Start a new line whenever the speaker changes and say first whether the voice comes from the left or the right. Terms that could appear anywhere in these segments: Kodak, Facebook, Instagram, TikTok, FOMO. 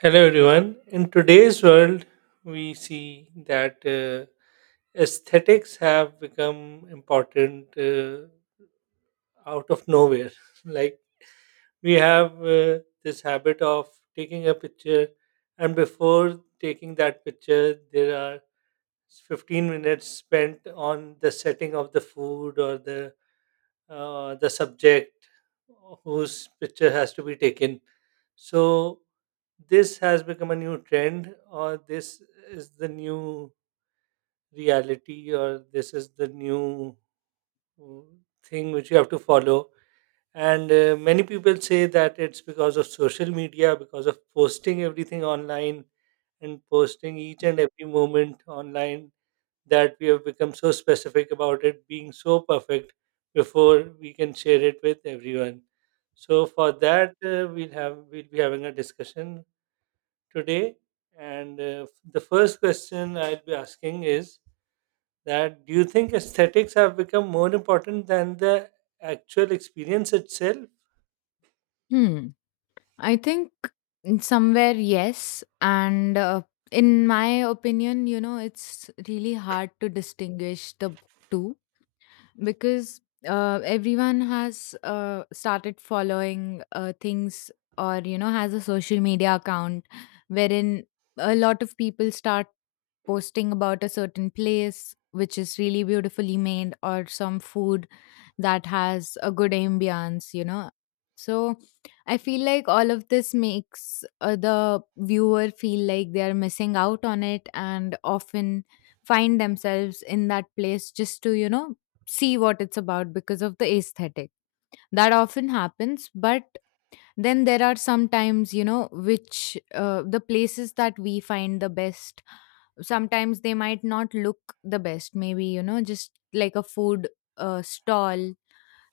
right: Hello, everyone. In today's world, we see that aesthetics have become important out of nowhere. Like, we have this habit of taking a picture, and before taking that picture, there are 15 minutes spent on the setting of the food or the subject whose picture has to be taken. So this has become a new trend, or this is the new reality, or this is the new uh, thing which you have to follow. And many people say that it's because of social media, because of posting everything online and posting each and every moment online, that we have become so specific about it being so perfect before we can share it with everyone. So for that, we'll be having a discussion today. And the first question I'll be asking is, that do you think aesthetics have become more important than the actual experience itself?
left: Hmm. I think somewhere, yes. And in my opinion, you know, it's really hard to distinguish the two because everyone has started following things or, you know, has a social media account wherein a lot of people start posting about a certain place which is really beautifully made or some food that has a good ambience, you know. So I feel like all of this makes the viewer feel like they are missing out on it and often find themselves in that place just to, you know, see what it's about because of the aesthetic. That often happens, but then there are sometimes you know which the places that we find the best sometimes they might not look the best maybe you know just like a food stall,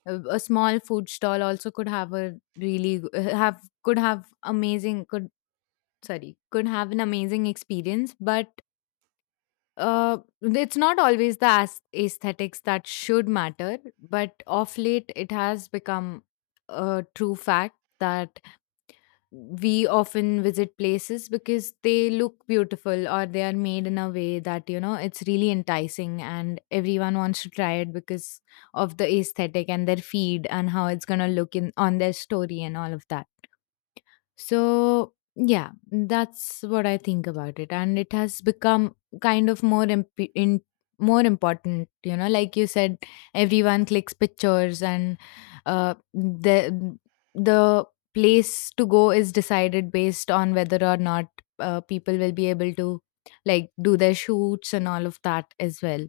left: a small food stall also could have a have could have amazing could sorry could have an amazing experience but it's not always the aesthetics that should matter, but of late it has become a true fact that we often visit places because they look beautiful or they are made in a way that you know it's really enticing and everyone wants to try it because of the aesthetic and their feed and how it's going to look in on their story and all of that. So, yeah, that's what I think about it. And it has become kind of more important, you know, like you said, everyone clicks pictures and uh, the the place to go is decided based on whether or not people will be able to like do their shoots and all of that as well.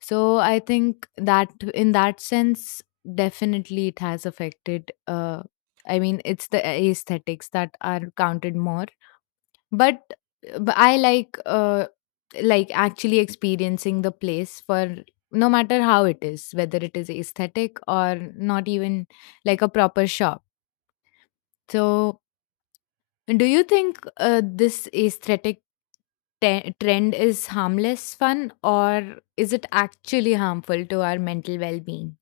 left: So I think that in that sense, definitely it has affected. I mean, it's the aesthetics that are counted more. But, but I like actually experiencing the place, for no matter how it is, whether it is aesthetic or not, even like a proper shop. So, do you think this aesthetic trend is harmless fun or is it actually harmful to our mental well-being?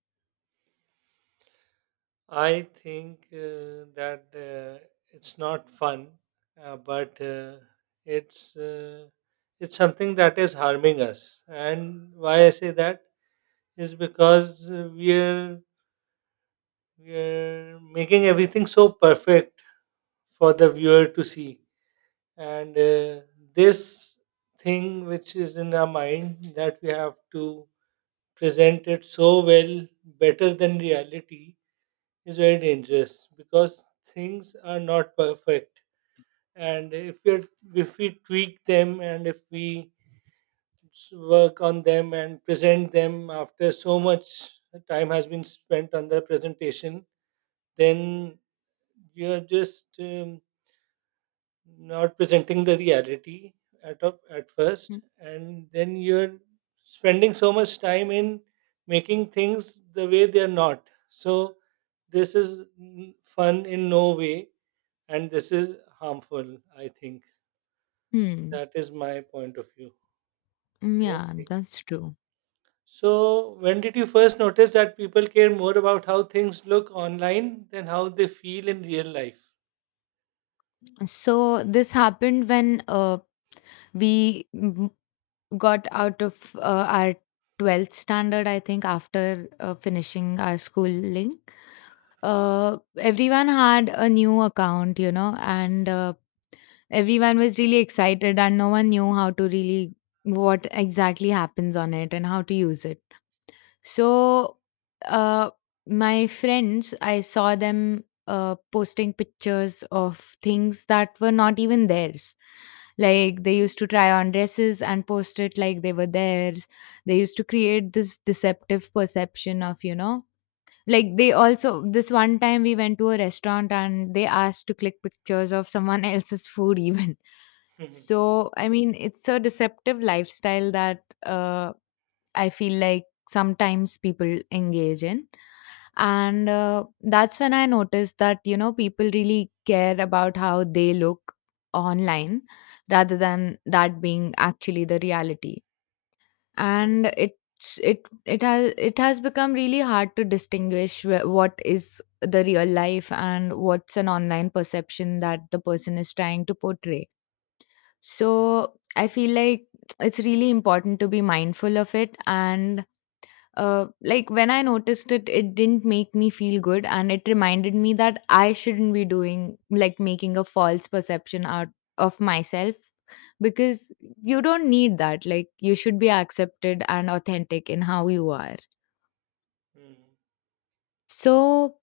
right: I think that it's not fun, but it's uh, it's something that is harming us. And why I say that is because we're making everything so perfect for the viewer to see. And this thing which is in our mind, that we have to present it so well, better than reality, is very dangerous because things are not perfect, and if we tweak them, and if we work on them and present them after so much time has been spent on the presentation, then you're just not presenting the reality at
left: Hmm.
right: first, and then you're spending so much time in making things the way they are not. So this is fun in no way, and this is harmful, I think.
left: Mm,
right: That is my point of view.
left: yeah,
right: Okay,
left: that's true.
right: so when did you first notice that people care more about how things look online than how they feel in real life?
left: So this happened when we m- got out of our 12th standard, I think, after finishing our schooling. Everyone had a new account, you know, and everyone was really excited, and no one knew how to really what exactly happens on it and how to use it. So, uh, my friends, I saw them posting pictures of things that were not even theirs. Like they used to try on dresses and post it like they were theirs. They used to create this deceptive perception of, you know, like they also, this one time we went to a restaurant and they asked to click pictures of someone else's food, even. So, I mean, it's a deceptive lifestyle that I feel like sometimes people engage in. And that's when I noticed that, you know, people really care about how they look online rather than that being actually the reality. And it has become really hard to distinguish what is the real life and what's an online perception that the person is trying to portray. So I feel like it's really important to be mindful of it, and like when I noticed it, it didn't make me feel good, and it reminded me that I shouldn't be doing like making a false perception out of myself, because you don't need that. Like, you should be accepted and authentic in how you are.
right: Hmm.
left: So,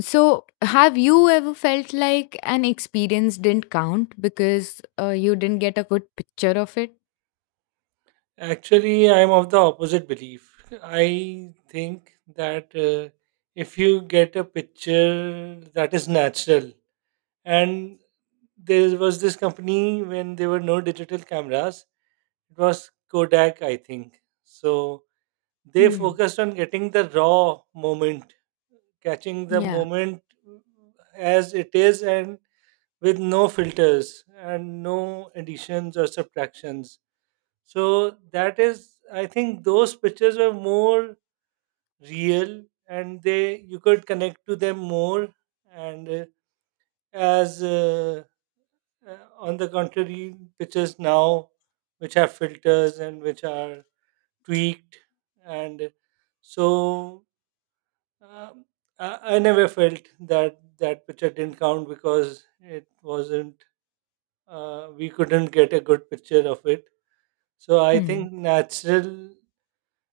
left: so have you ever felt like an experience didn't count because you didn't get a good picture of it?
right: Actually, I'm of the opposite belief. I think that if you get a picture that is natural, and there was this company when there were no digital cameras, it was Kodak, I think. So they
left: Hmm.
right: focused on getting the raw moment, catching the
left: Yeah.
right: moment as it is, and with no filters and no additions or subtractions. So that is, I think, those pictures were more real, and they you could connect to them more. And as on the contrary, pictures now which have filters and which are tweaked and so. Um, I never felt that that picture didn't count because it wasn't. We couldn't get a good picture of it. So I
left: Hmm.
right: think natural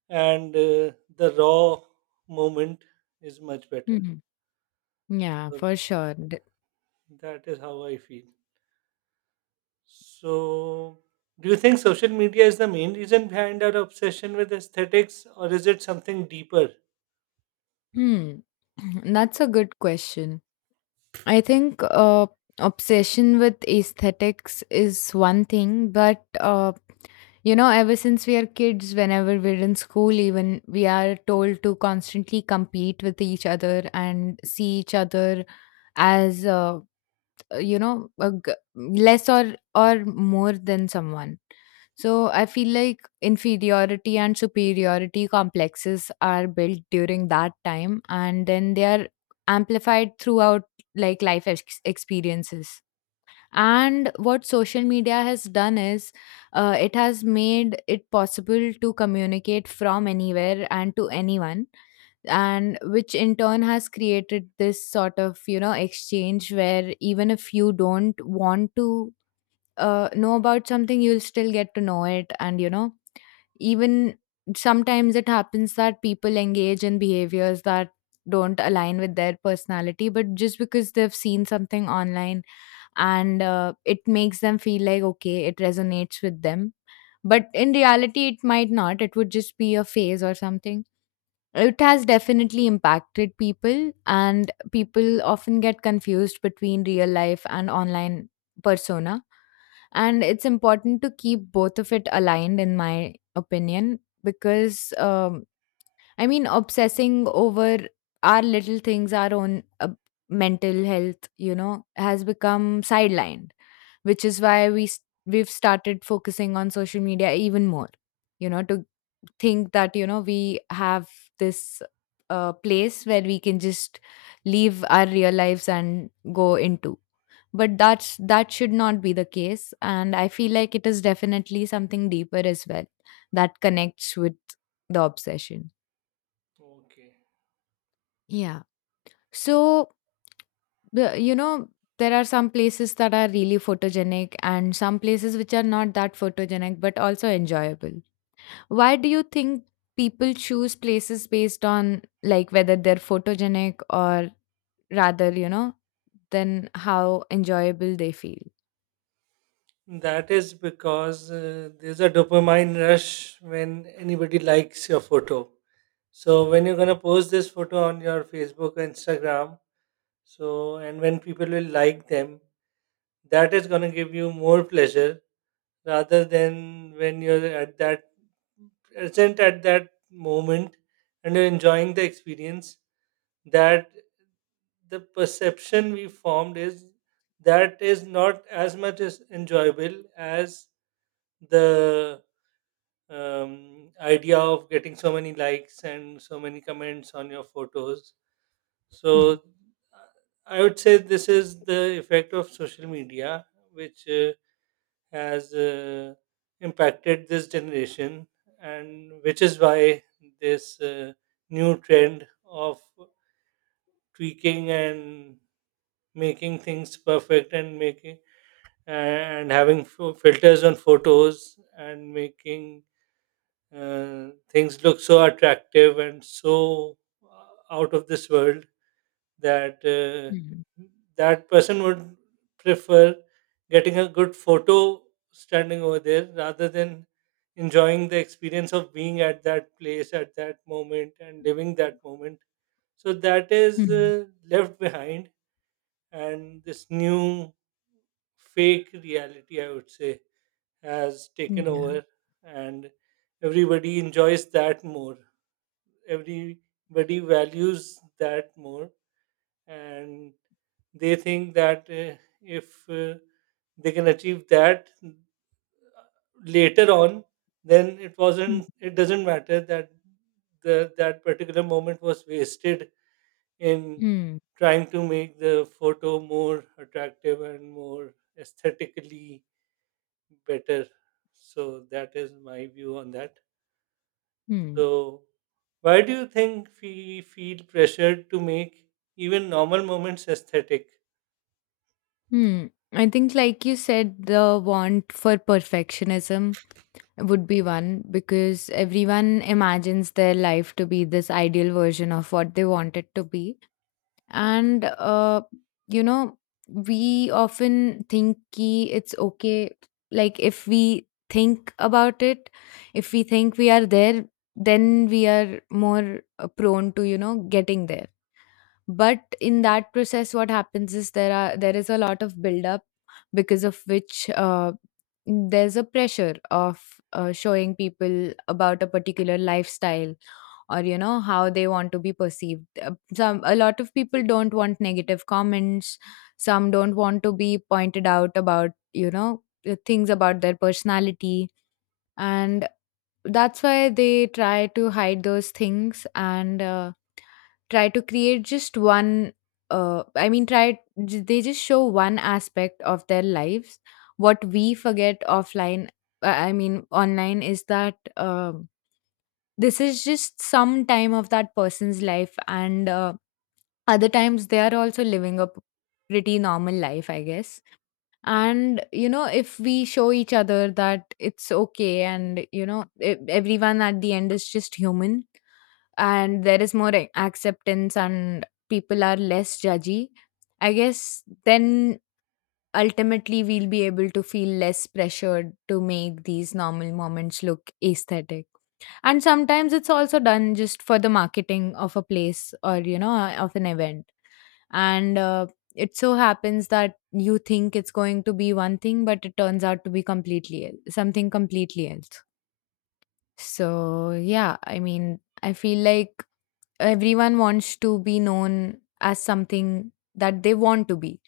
right: and the raw moment is much better.
left: Hmm. Yeah,
right: So
left: for sure.
right: that is how I feel. So do you think social media is the main reason behind our obsession with aesthetics, or is it something deeper?
left: Hmm. That's a good question. I think obsession with aesthetics is one thing, but you know, ever since we are kids, whenever we're in school, even we are told to constantly compete with each other and see each other as you know, less or more than someone. So I feel like inferiority and superiority complexes are built during that time, and then they are amplified throughout like experiences. And what social media has done is it has made it possible to communicate from anywhere and to anyone, and which in turn has created this sort of, you know, exchange where even if you don't want to know about something, you'll still get to know it. And, you know, even sometimes it happens that people engage in behaviors that don't align with their personality, but just because they've seen something online and it makes them feel like okay, it resonates with them, but in reality it might not, it would just be a phase or something. It has definitely impacted people, and people often get confused between real life and online persona, and it's important to keep both of it aligned, in my opinion, because I mean, obsessing over our little things, our own mental health, you know, has become sidelined, which is why we've started focusing on social media even more, you know, to think that you know we have this place where we can just leave our real lives and go into. But that's that should not be the case, and I feel like it is definitely something deeper as well that connects with the obsession.
right: Okay.
left: Yeah. So, you know, there are some places that are really photogenic and some places which are not that photogenic but also enjoyable. Why do you think people choose places based on like whether they're photogenic or rather, you know, than how enjoyable they feel?
right: That is because there's a dopamine rush when anybody likes your photo. So when you're gonna post this photo on your Facebook or Instagram, so and when people will like them, that is gonna give you more pleasure rather than when you're at that present at that moment and you're enjoying the experience. That, the perception we formed is, that is not as much as enjoyable as the idea of getting so many likes and so many comments on your photos. So,
left: Hmm.
right: I would say this is the effect of social media, which has impacted this generation, and which is why this new trend of tweaking and making things perfect, and making and having filters on photos, and making things look so attractive and so out of this world, that
left: Hmm.
right: that person would prefer getting a good photo standing over there rather than enjoying the experience of being at that place at that moment and living that moment. So that is
left: Hmm.
right: left behind, and this new fake reality, I would say, has taken
left: Hmm.
right: over, and everybody enjoys that more, everybody values that more, and they think that if they can achieve that later on, then
left: Hmm.
right: it doesn't matter that the that particular moment was wasted in
left: Hmm.
right: trying to make the photo more attractive and more aesthetically better. So that is my view on that.
left: Hmm.
right: So, why do you think we feel pressured to make even normal moments aesthetic?
left: Hmm. I think, like you said, the want for perfectionism would be one, because everyone imagines their life to be this ideal version of what they want it to be. And you know, we often think ki it's okay, like if we think about it, if we think we are there, then we are more prone to you know getting there. But in that process, what happens is there is a lot of buildup, because of which there's a pressure of showing people about a particular lifestyle, or you know how they want to be perceived. Some A lot of people don't want negative comments, some don't want to be pointed out about you know things about their personality, and that's why they try to hide those things, and try to create just one uh, i mean try they just show one aspect of their lives. What we forget offline, I mean online, is that this is just some time of that person's life, and other times they are also living a pretty normal life, I guess. And you know if we show each other that it's okay, and you know everyone at the end is just human, and there is more acceptance and people are less judgy, I guess, then ultimately we'll be able to feel less pressured to make these normal moments look aesthetic. And sometimes it's also done just for the marketing of a place, or you know of an event, and it so happens that you think it's going to be one thing but it turns out to be completely something completely else. So yeah, I mean, I feel like everyone wants to be known as something that they want to be,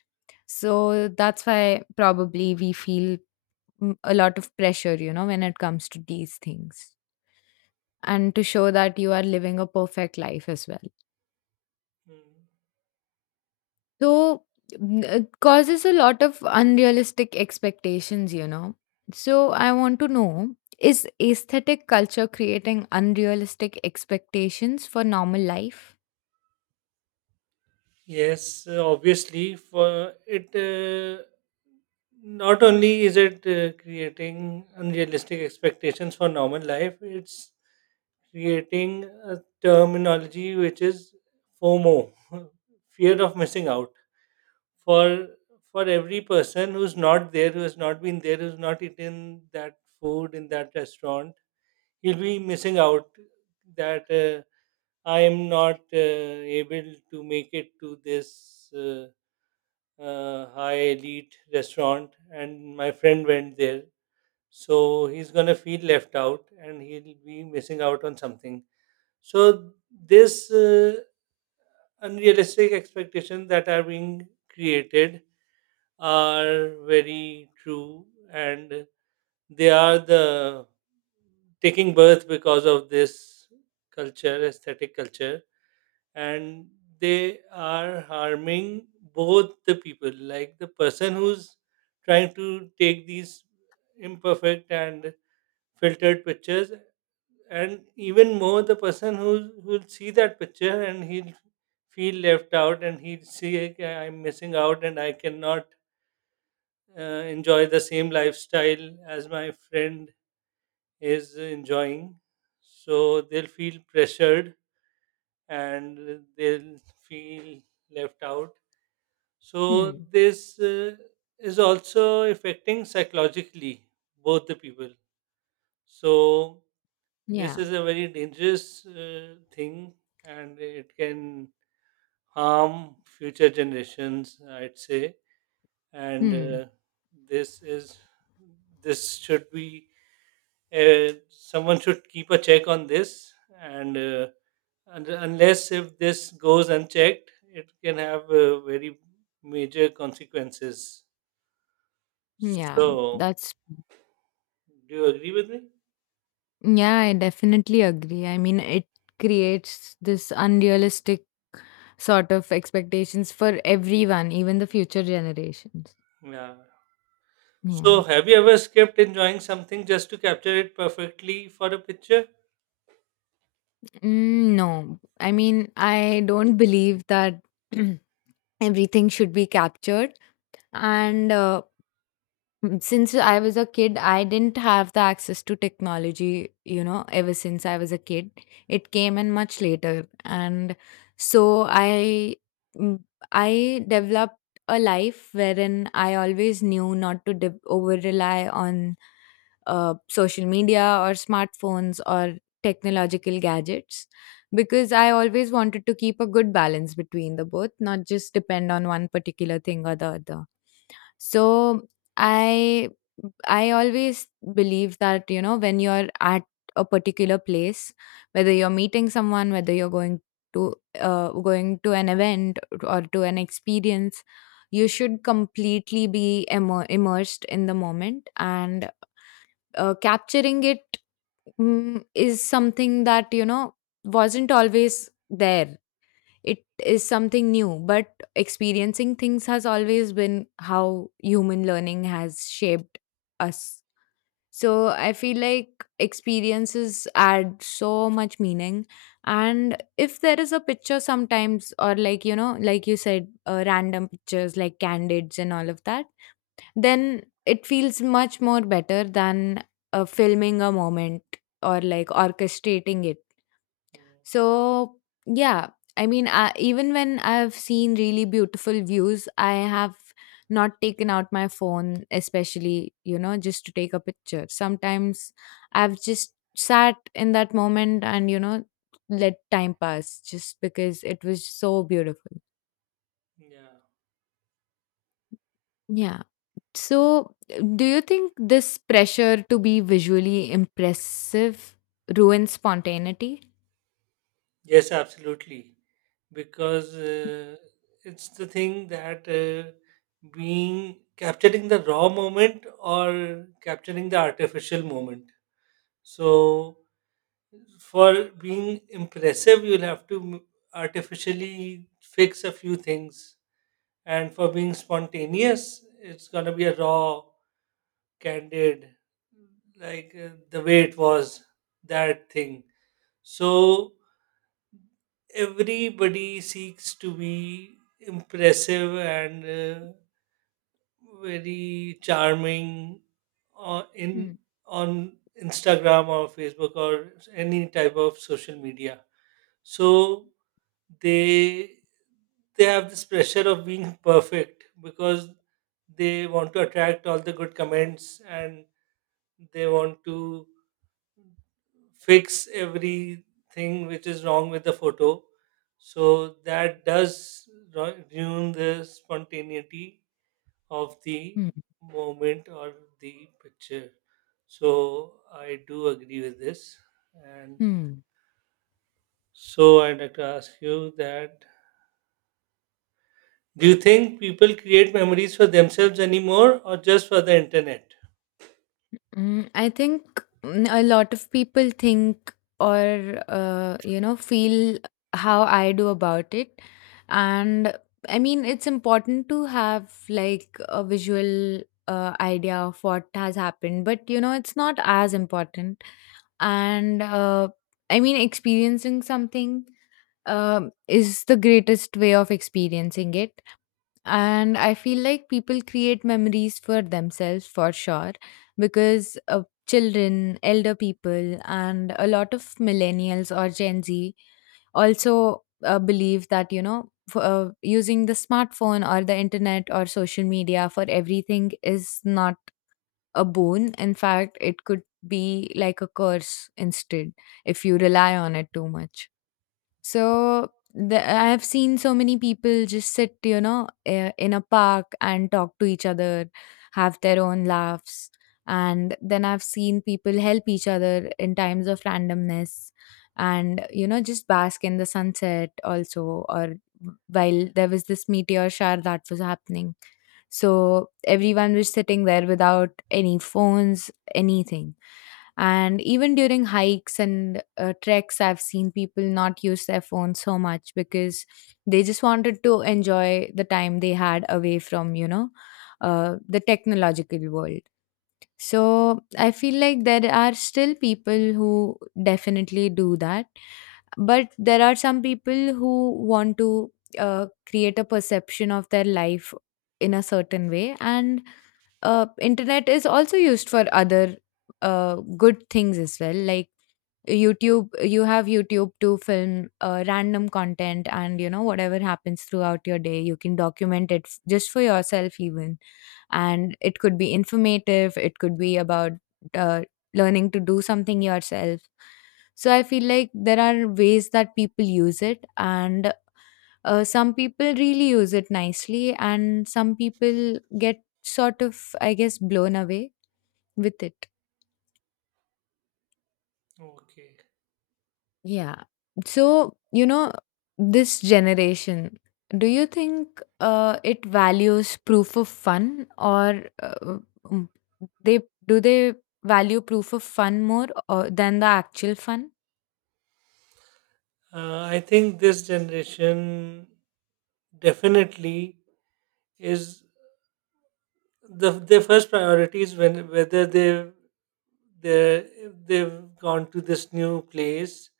left: so that's why probably we feel a lot of pressure, you know, when it comes to these things, and to show that you are living a perfect life as well.
right: Mm.
left: So it causes a lot of unrealistic expectations, you know. So I want to know, is aesthetic culture creating unrealistic expectations for normal life?
right: Yes, obviously, for it, not only is it creating unrealistic expectations for normal life, it's creating a terminology which is FOMO, fear of missing out. for for every person who's not there, who has not been there, who's not eaten that food in that restaurant, he'll be missing out. That I am not able to make it to this high elite restaurant, and my friend went there, so he's gonna feel left out, and he'll be missing out on something. So this unrealistic expectations that are being created are very true, and they are the taking birth because of this culture, aesthetic culture, and they are harming both the people, like the person who's trying to take these imperfect and filtered pictures, and even more the person who will see that picture and he'll feel left out, and he'll see, "Okay, I'm missing out and I cannot enjoy the same lifestyle as my friend is enjoying." So they'll feel pressured and they'll feel left out. So
left: Hmm.
right: this is also affecting psychologically both the people. So this is
left: Yeah.
right: a very dangerous thing, and it can harm future generations, I'd say. And
left: Hmm.
right: uh, this is this should be, someone should keep a check on this, and unless if this goes unchecked, it can have very major consequences.
left: Yeah.
right: So
left: That's,
right: do you agree with me?
left: yeah, I definitely agree. I mean, it creates this unrealistic sort of expectations for everyone, even the future generations.
right: Yeah. So
left: Yeah.
right: have you ever skipped enjoying something just to capture it perfectly for a picture?
left: Mm, no. I mean, I don't believe that. Everything should be captured, and mm, since I was a kid, I didn't have the access to technology, you know, ever since I was a kid. It came in much later. And so mm, I developed a life wherein I always knew not to over rely on social media or smartphones or technological gadgets, because I always wanted to keep a good balance between the both, not just depend on one particular thing or the other. So I I always believe that, you know, when you're at a particular place, whether you're meeting someone, whether you're going to an event or to an experience, you should completely be immersed in the moment, and capturing it is something that, wasn't always there. It is something new, but experiencing things has always been how human learning has shaped us. So I feel like experiences add so much meaning. And if there is a picture sometimes, or like, like you said, random pictures like candids and all of that, then it feels much more better than filming a moment or like orchestrating it.
right: Mm,
left: So, yeah, I mean, even when I've seen really beautiful views, I have not taken out my phone, especially, just to take a picture. Sometimes I've just sat in that moment and, let time pass just because it was so beautiful.
right: yeah.
left: Yeah. So, do you think this pressure to be visually impressive ruins spontaneity?
right: Yes, absolutely. Because
left: 嗯。
right: it's the thing that being capturing the raw moment or capturing the artificial moment. So, for being impressive, you'll have to artificially fix a few things. And for being spontaneous, it's going to be a raw, candid, like the way it was, that thing. So, everybody seeks to be impressive and very charming on in
left: 嗯，
right: on Instagram or Facebook or any type of social media. So they they have this pressure of being perfect because they want to attract all the good comments, and they want to fix everything which is wrong with the photo. So that does ruin the spontaneity of the
left: 嗯，
right: moment or the picture. So I do agree with this. And
left: 嗯，
right: so I'd like to ask you that do you think people create memories for themselves anymore, or just for the internet?
left: I think a lot of people think or feel how I do about it, and I mean it's important to have like a visual idea of what has happened, but it's not as important. And I mean experiencing something is the greatest way of experiencing it. And I feel like people create memories for themselves for sure, because children, elder people, and a lot of millennials or Gen Z also believe that using the smartphone or the internet or social media for everything is not a boon. In fact, it could be like a curse instead if you rely on it too much. So I have seen so many people just sit, in a park and talk to each other, have their own laughs. And then I've seen people help each other in times of randomness and, just bask in the sunset also. Or while there was this meteor shower that was happening. So everyone was sitting there without any phones, anything. And even during hikes and treks, I've seen people not use their phones so much because they just wanted to enjoy the time they had away from, the technological world. So I feel like there are still people who definitely do that. But there are some people who want to create a perception of their life in a certain way, and internet is also used for other good things as well, like YouTube. You have YouTube to film random content, and whatever happens throughout your day you can document it just for yourself even. And it could be informative, it could be about uh, learning to do something yourself. So I feel like there are ways that people use it, and some people really use it nicely and some people get sort of, I guess, blown away with it.
right: Okay.
left: Yeah. So, this generation, do you think it values proof of fun, or mm, they they value proof of fun more than the actual fun?
right: I think this generation definitely is, their first priority is when whether they, they they've gone to this new place,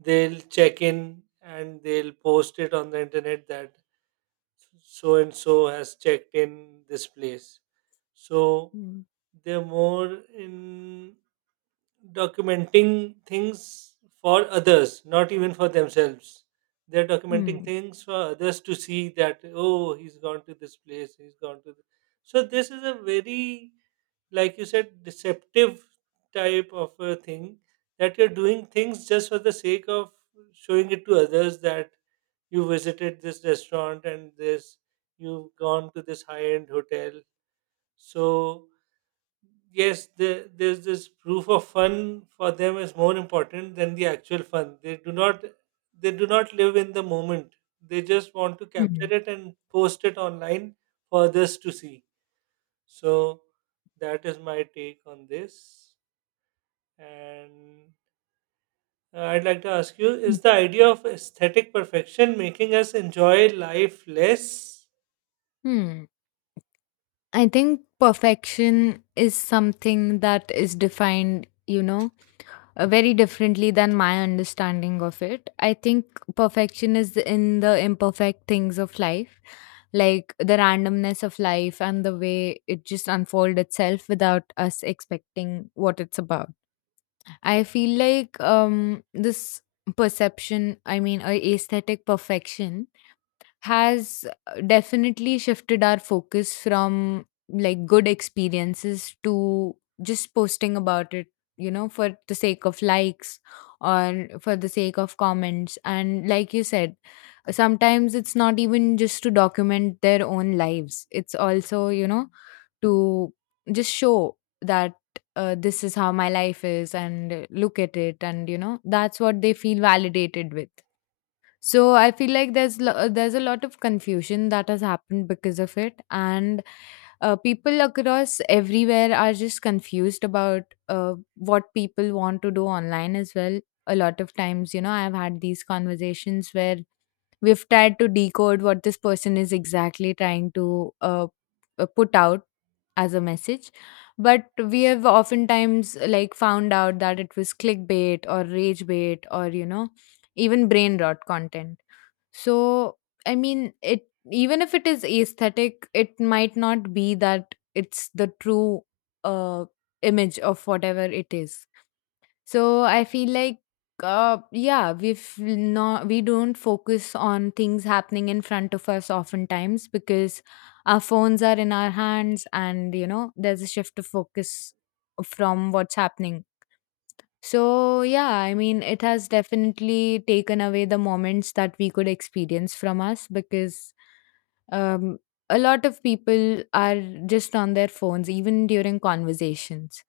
right: they'll check in and they'll post it on the internet that so and so has checked in this place. So
left: Hmm.
right: they're more in documenting things for others, not even for themselves. They're documenting
left: Hmm.
right: things for others to see that, oh, he's gone to this place, he's gone to th-. So this is a very, like you said, deceptive type of a thing, that you're doing things just for the sake of showing it to others that you visited this restaurant, and this you've gone to this high-end hotel. So yes, there's this proof of fun for them is more important than the actual fun. They do not live in the moment. They just want to
left: Hmm.
right: capture it and post it online for others to see. So that is my take on this. And I'd like to ask you,
left: Hmm.
right: is the idea of aesthetic perfection making us enjoy life less?
left: Hmm. I think perfection is something that is defined, very differently than my understanding of it. I think perfection is in the imperfect things of life, like the randomness of life and the way it just unfold itself without us expecting what it's about. I feel like this perception, I mean, aesthetic perfection has definitely shifted our focus from like good experiences to just posting about it, for the sake of likes or for the sake of comments. And like you said, sometimes it's not even just to document their own lives. It's also, to just show that this is how my life is, and look at it, and that's what they feel validated with. So I feel like there's a lot of confusion that has happened because of it, and people across everywhere are just confused about what people want to do online as well. A lot of times, I've had these conversations where we've tried to decode what this person is exactly trying to put out as a message, but we have oftentimes like found out that it was clickbait or rage bait, or even brain rot content. So I mean, it even if it is aesthetic, it might not be that it's the true uh, image of whatever it is. So I feel like, yeah, we don't focus on things happening in front of us oftentimes because our phones are in our hands, and there's a shift of focus from what's happening. So yeah, I mean, it has definitely taken away the moments that we could experience from us, because um a lot of people are just on their phones even during conversations.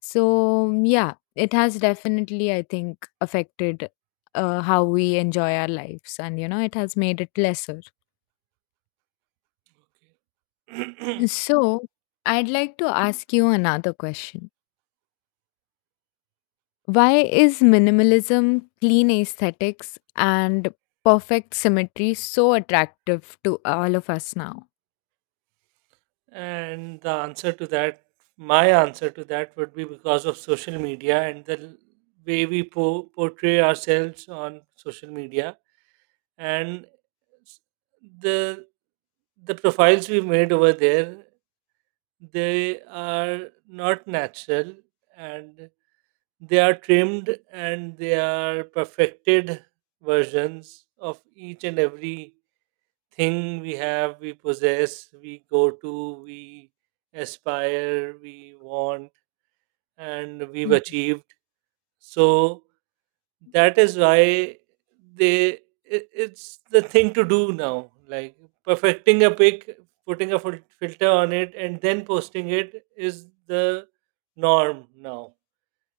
left: So, yeah, it has definitely, I think, affected how we enjoy our lives, and, it has made it lesser. So, I'd like to ask you another question. Why is minimalism, clean aesthetics, and perfect symmetry so attractive to all of us now?
right: And the answer to that, my answer to that would be, because of social media and the way we portray ourselves on social media, and s- the the profiles we made over there, they are not natural, and they are trimmed and they are perfected versions of each and every thing we have, we possess, we go to, we aspire, we want, and we've
left: Hmm.
right: achieved. So that is why they it's the thing to do now. Like perfecting a pic, putting a filter on it, and then posting it is the norm now,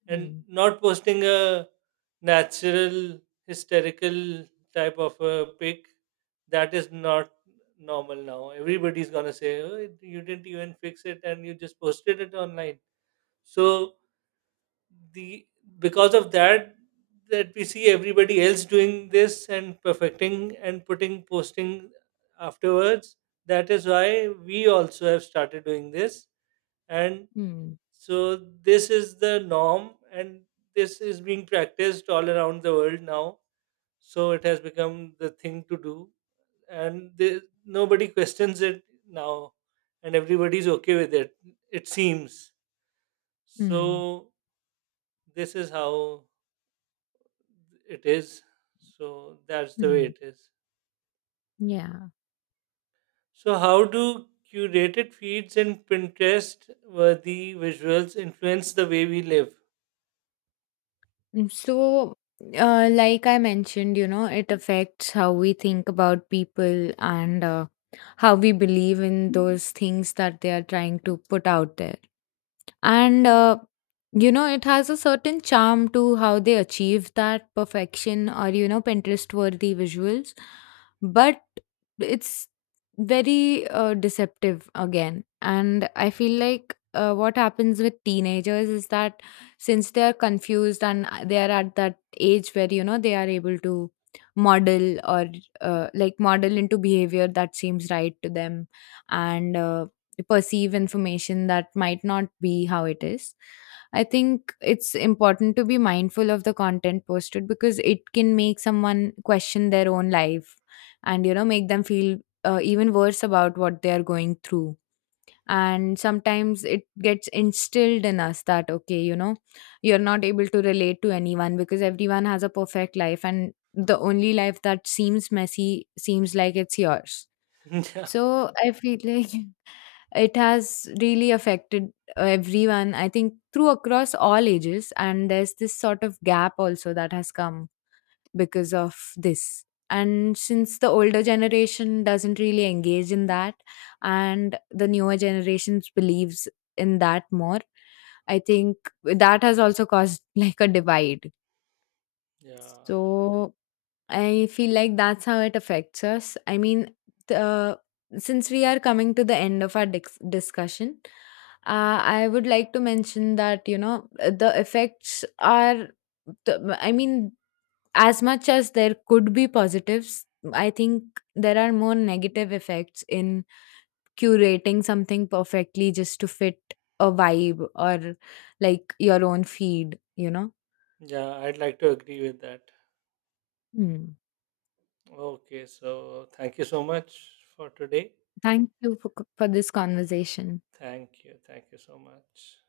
right: and
left: Hmm.
right: not posting a natural, hysterical type of a pic, that is not normal now. Everybody's gonna say, oh, you didn't even fix it and you just posted it online. So the because of that, that we see everybody else doing this and perfecting and putting posting afterwards, that is why we also have started doing this. And
left: Hmm.
right: so this is the norm, and this is being practiced all around the world now. So it has become the thing to do, and nobody questions it now, and everybody's okay with it. It seems
left: Hmm.
right: so. This is how it is. So that's the way
left: Hmm.
right: it is.
left: Yeah.
right: So how do curated feeds and Pinterest-worthy visuals influence the way we live?
left: So, like I mentioned, it affects how we think about people, and how we believe in those things that they are trying to put out there. And, it has a certain charm to how they achieve that perfection, or, Pinterest worthy visuals. But it's very deceptive again. And I feel like what happens with teenagers is that, since they are confused and they are at that age where, they are able to model, or like, model into behavior that seems right to them, and perceive information that might not be how it is. I think it's important to be mindful of the content posted, because it can make someone question their own life and, make them feel even worse about what they are going through. And sometimes it gets instilled in us that, okay, you're not able to relate to anyone because everyone has a perfect life and the only life that seems messy seems like it's yours.
right: Yeah,
left: So I feel like it has really affected everyone, I think, through across all ages, and there's this sort of gap also that has come because of this. And since the older generation doesn't really engage in that and the newer generations believes in that more, I think that has also caused like a divide.
right: yeah,
left: So I feel like that's how it affects us. I mean, the, since we are coming to the end of our discussion, I would like to mention that, the effects are, I mean, as much as there could be positives, I think there are more negative effects in curating something perfectly just to fit a vibe or like your own feed, you know?
right: yeah. I'd like to agree with that.
left: Hmm.
right: Okay, so thank you so much for today.
left: Thank you for, this conversation.
right: Thank you. Thank you so much.